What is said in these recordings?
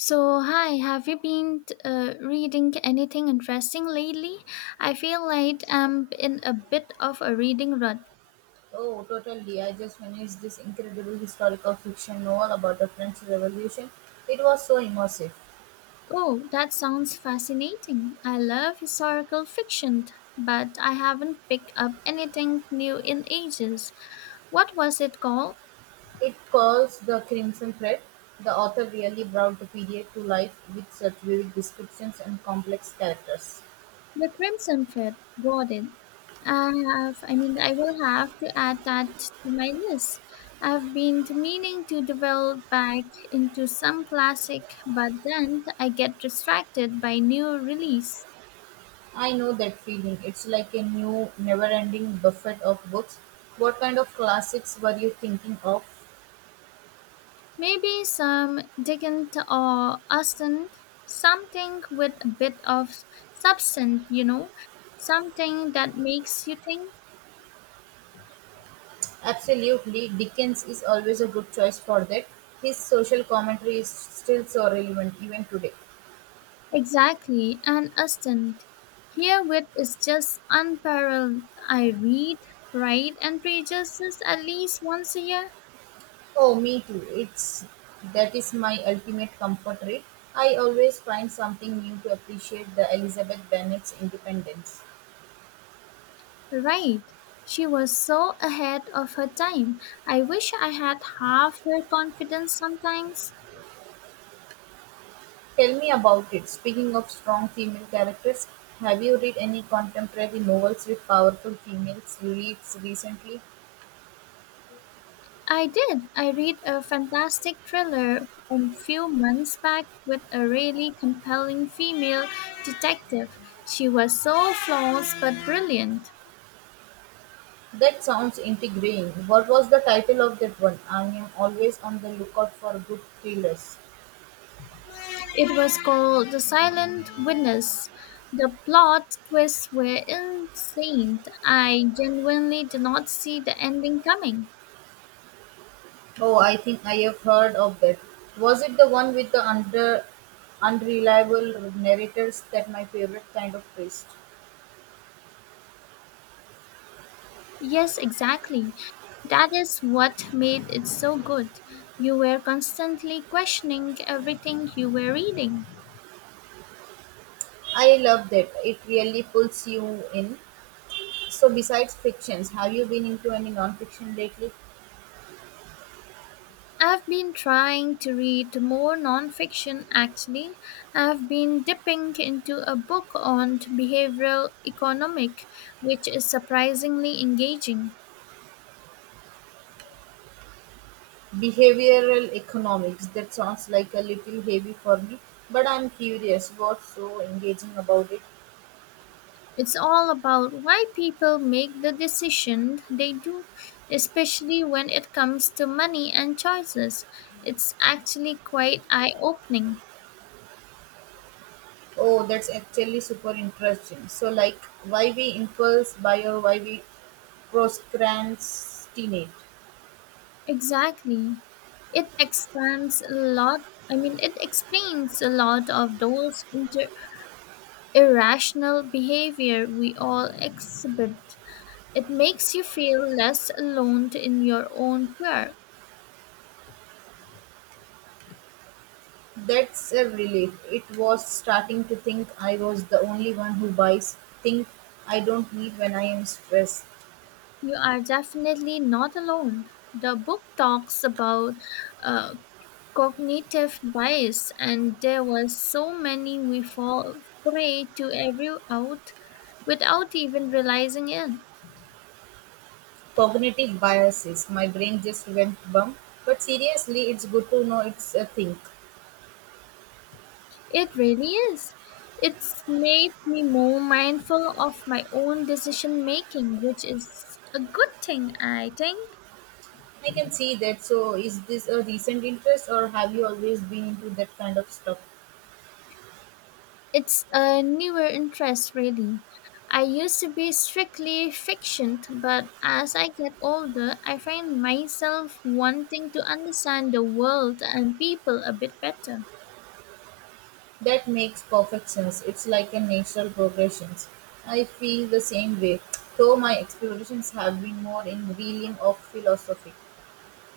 So, hi, have you been reading anything interesting lately? I feel like I'm in a bit of a reading rut. Oh, totally. I just finished this incredible historical fiction novel about the French Revolution. It was so immersive. Oh, that sounds fascinating. I love historical fiction, but I haven't picked up anything new in ages. What was it called? It calls The Crimson Thread. The author really brought the period to life with such vivid descriptions and complex characters. The crimson thread, got it. I I mean, I will have to add that to my list. I've been meaning to develop back into some classic, but then I get distracted by new release. I know that feeling. It's like a new, never ending buffet of books. What kind of classics were you thinking of? Maybe some Dickens or Austen, something with a bit of substance, you know, something that makes you think. Absolutely. Dickens is always a good choice for that. His social commentary is still so relevant even today. Exactly, and Aston. Here wit is just unparalleled. I read Pride and Prejudice at least once a year. Oh, me too. It's that is my ultimate comfort rate. I always find something new to appreciate the Elizabeth Bennet's independence. Right. She was so ahead of her time. I wish I had half her confidence sometimes. Tell me about it. Speaking of strong female characters, have you read any contemporary novels with powerful females leads recently? I did. I read a fantastic thriller a few months back with a really compelling female detective. She was so flawless but brilliant. That sounds intriguing. What was the title of that one? I am always on the lookout for good thrillers. It was called The Silent Witness. The plot twists were insane. I genuinely did not see the ending coming. Oh, I think I have heard of that. Was it the one with the under unreliable narrators that my favorite kind of twist? Yes, exactly. That is what made it so good. You were constantly questioning everything you were reading. I love that. It really pulls you in. So besides fictions, have you been into any non-fiction lately? I've been trying to read more nonfiction actually. I've been dipping into a book on behavioral economics, which is surprisingly engaging. Behavioral economics. That sounds like a little heavy for me, but I'm curious what's so engaging about it. It's all about why people make the decision they do, especially when it comes to money and choices. It's actually quite eye opening. Oh, that's actually super interesting. So like why we impulse buy or why we procrastinate. Exactly. It expands a lot. I mean, it explains a lot of those irrational behavior we all exhibit. It makes you feel less alone in your own fear. That's a relief. It was starting to think I was the only one who buys things I don't need when I am stressed. You are definitely not alone. The book talks about uh, cognitive bias and there were so many we fall prey to every out without even realizing it. Cognitive biases. My brain just went bump. But seriously, it's good to know it's a thing. It really is. It's made me more mindful of my own decision making, which is a good thing I think. I can see that. So, is this a recent interest or have you always been into that kind of stuff? It's a newer interest really. I used to be strictly fiction, but as I get older I find myself wanting to understand the world and people a bit better. That makes perfect sense. It's like a natural progression. I feel the same way, though my explorations have been more in realm of philosophy.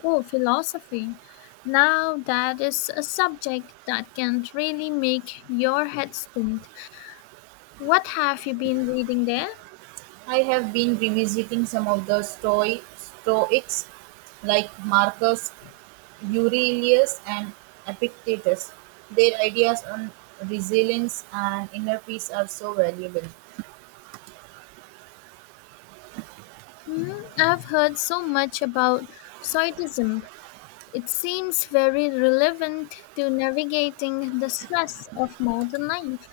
Oh, philosophy. Now that is a subject that can really make your head spin. What have you been reading there? I have been revisiting some of the Stoics like Marcus Aurelius and Epictetus. Their ideas on resilience and inner peace are so valuable. Mm, I've heard so much about Stoicism. It seems very relevant to navigating the stress of modern life.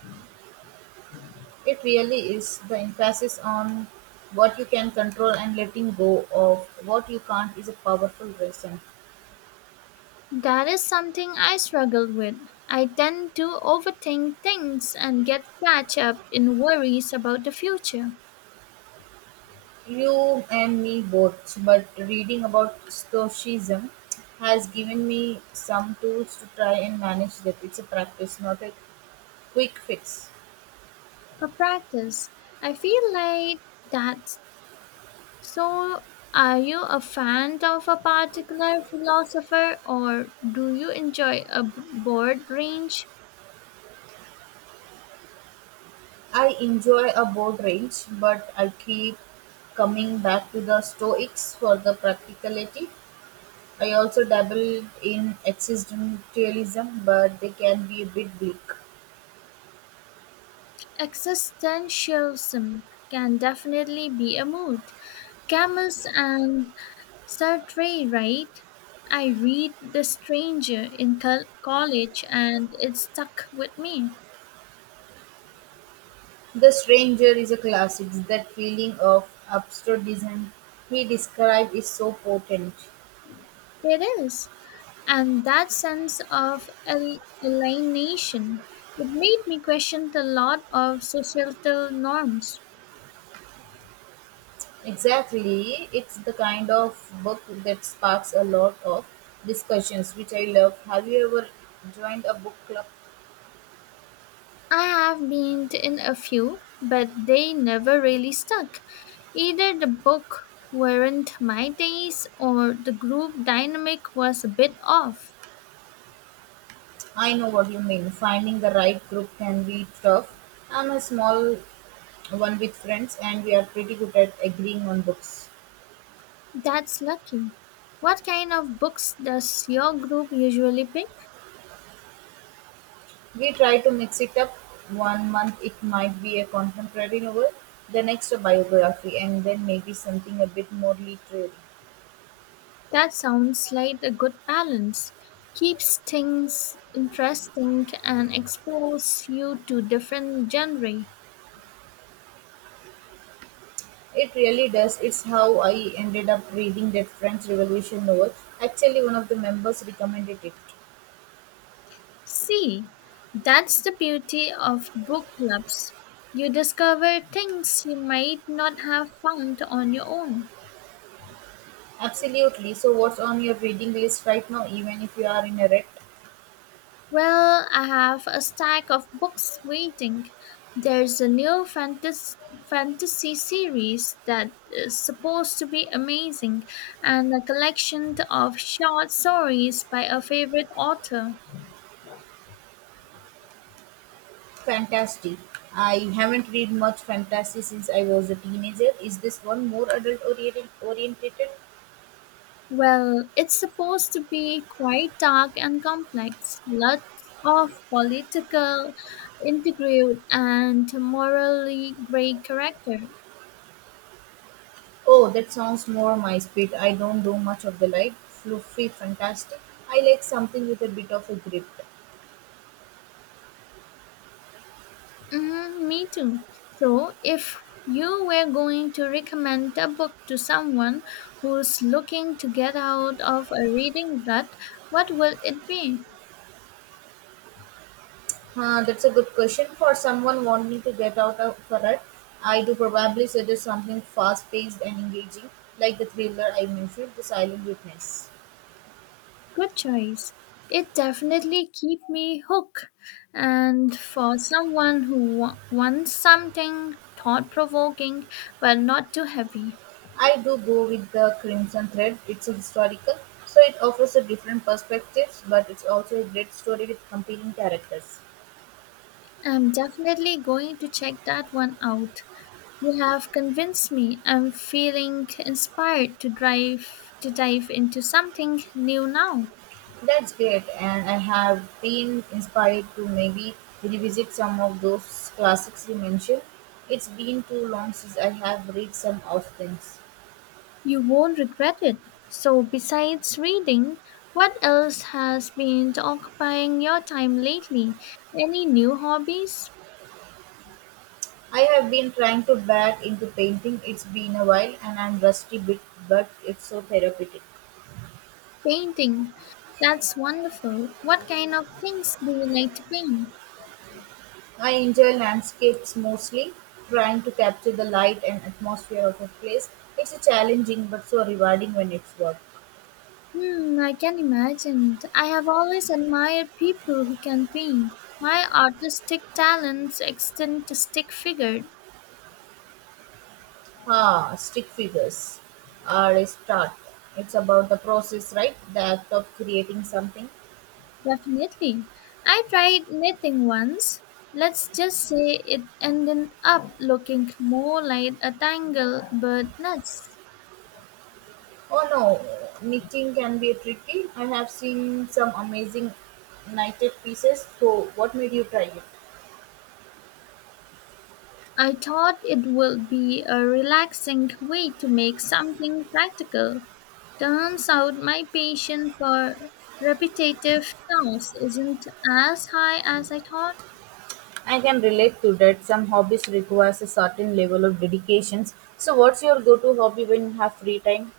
It really is the emphasis on what you can control and letting go of what you can't is a powerful lesson. That is something I struggle with. I tend to overthink things and get catch up in worries about the future. You and me both, but reading about Stoicism has given me some tools to try and manage that. It's a practice, not a Quick fix. A practice. I feel like that. So, are you a fan of a particular philosopher or do you enjoy a broad range? I enjoy a board range, but I keep coming back to the Stoics for the practicality. I also dabble in existentialism, but they can be a bit bleak. Existentialism can definitely be a mood. Camus and Sartre, right? I read The Stranger in college and it stuck with me. The Stranger is a classic. That feeling of absurdism he described is so potent. It is. And that sense of alienation, it made me question a lot of societal norms. Exactly, it's the kind of book that sparks a lot of discussions, which I love. Have you ever joined a book club? I have been in a few, but they never really stuck. Either the book weren't my taste or the group dynamic was a bit off. I know what you mean. Finding the right group can be tough. I'm a small one with friends, and we are pretty good at agreeing on books. That's lucky. What kind of books does your group usually pick? We try to mix it up. 1 month it might be a contemporary novel, the next a biography, and then maybe something a bit more literary. That sounds like a good balance. Keeps things interesting and exposes you to different genre. It really does. It's how I ended up reading that French Revolution novel. Actually, one of the members recommended it. See, that's the beauty of book clubs. You discover things you might not have found on your own. Absolutely. So, what's on your reading list right now, even if you are in a rut? Well, I have a stack of books waiting. There's a new fantasy series that is supposed to be amazing, and a collection of short stories by a favorite author. Fantasy. I haven't read much fantasy since I was a teenager. Is this one more adult oriented? Well, it's supposed to be quite dark and complex. Lots of political intrigue and morally gray character. Oh, that sounds more my speed. I don't do much of the light, fluffy fantastic. I like something with a bit of a grip. Mm, me too. So, if you were going to recommend a book to someone who's looking to get out of a reading rut, what will it be? Huh, that's a good question for someone wanting to get out of a rut. I do probably suggest something fast-paced and engaging, like the thriller I mentioned, The Silent Witness. Good choice. It definitely keep me hooked. And for someone who wants something thought provoking but not too heavy, I do go with the Crimson Thread. It's a historical, so it offers a different perspectives, but it's also a great story with compelling characters. I'm definitely going to check that one out. You have convinced me. I'm feeling inspired to drive to dive into something new now. That's great, and I have been inspired to maybe revisit some of those classics you mentioned. It's been too long since I have read some of things. You won't regret it. So besides reading, what else has been occupying your time lately? Any new hobbies? I have been trying to back into painting. It's been a while, and I'm rusty bit, but it's so therapeutic. Painting. That's wonderful. What kind of things do you like to paint? I enjoy landscapes mostly, trying to capture the light and atmosphere of a place. It's a challenging but so rewarding when it's work. Hmm, I can imagine. I have always admired people who can paint. My artistic talents extend to stick figure. Ah, stick figures are a start. It's about the process, right? The act of creating something. Definitely. I tried knitting once. Let's just say it ended up looking more like a tangle bird nest. Oh no, knitting can be tricky. I have seen some amazing knitted pieces. So, what made you try it? I thought it would be a relaxing way to make something practical. Turns out my patience for repetitive tasks isn't as high as I thought. I can relate to that. Some hobbies requires a certain level of dedications. So, what's your go-to hobby when you have free time?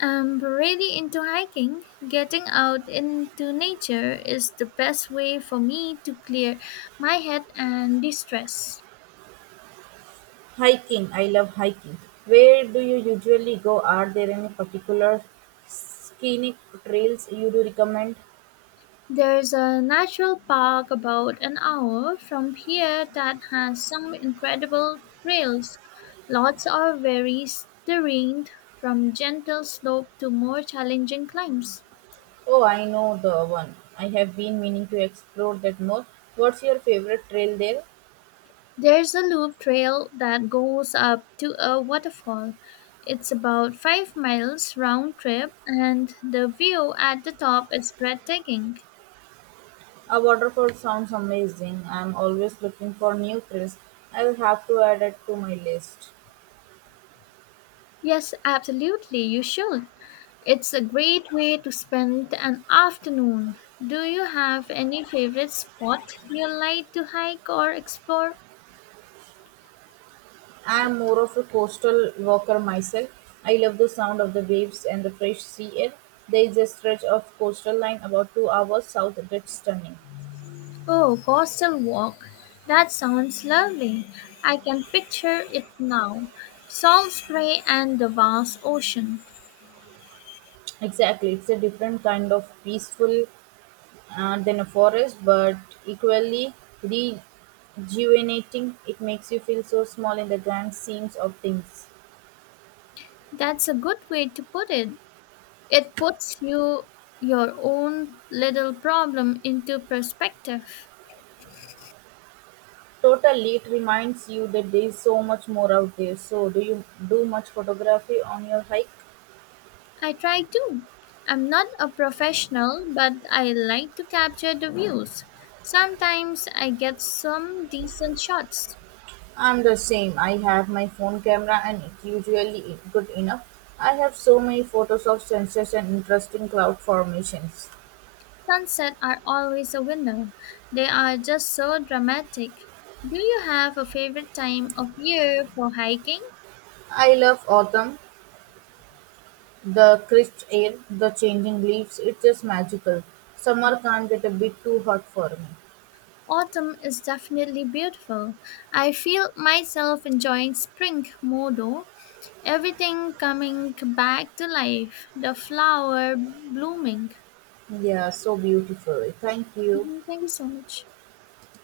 I'm really into hiking. Getting out into nature is the best way for me to clear my head and de-stress. Hiking. I love hiking. Where do you usually go? Are there any particular scenic trails you do recommend? There's a natural park about an hour from here that has some incredible trails. Lots are very terrain, from gentle slope to more challenging climbs. Oh, I know the one. I have been meaning to explore that more. What's your favorite trail there? There's a loop trail that goes up to a waterfall. It's about 5 miles round trip and the view at the top is breathtaking. A waterfall sounds amazing. I'm always looking for new trails. I will have to add it to my list. Yes, absolutely, you should. It's a great way to spend an afternoon. Do you have any favorite spot you like to hike or explore? I am more of a coastal walker myself. I love the sound of the waves and the fresh sea air. There is a stretch of coastal line about 2 hours south that's stunning. Oh, coastal walk. That sounds lovely. I can picture it now. Salt spray and the vast ocean. Exactly, it's a different kind of peaceful than a forest, but equally rejuvenating. It makes you feel so small in the grand scenes of things. That's a good way to put it. It puts you your own little problem into perspective. Totally, it reminds you that there is so much more out there. So, do you do much photography on your hike? I try to. I'm not a professional, but I like to capture the views. Sometimes I get some decent shots. I'm the same. I have my phone camera and it's usually is good enough. I have so many photos of sunsets and interesting cloud formations. Sunsets are always a winner. They are just so dramatic. Do you have a favorite time of year for hiking? I love autumn. The crisp air, the changing leaves, it is just magical. Summer can't get a bit too hot for me. Autumn is definitely beautiful. I feel myself enjoying spring more though. Everything coming back to life, the flower blooming. Yeah, so beautiful. Thank you. Mhm, thank you so much.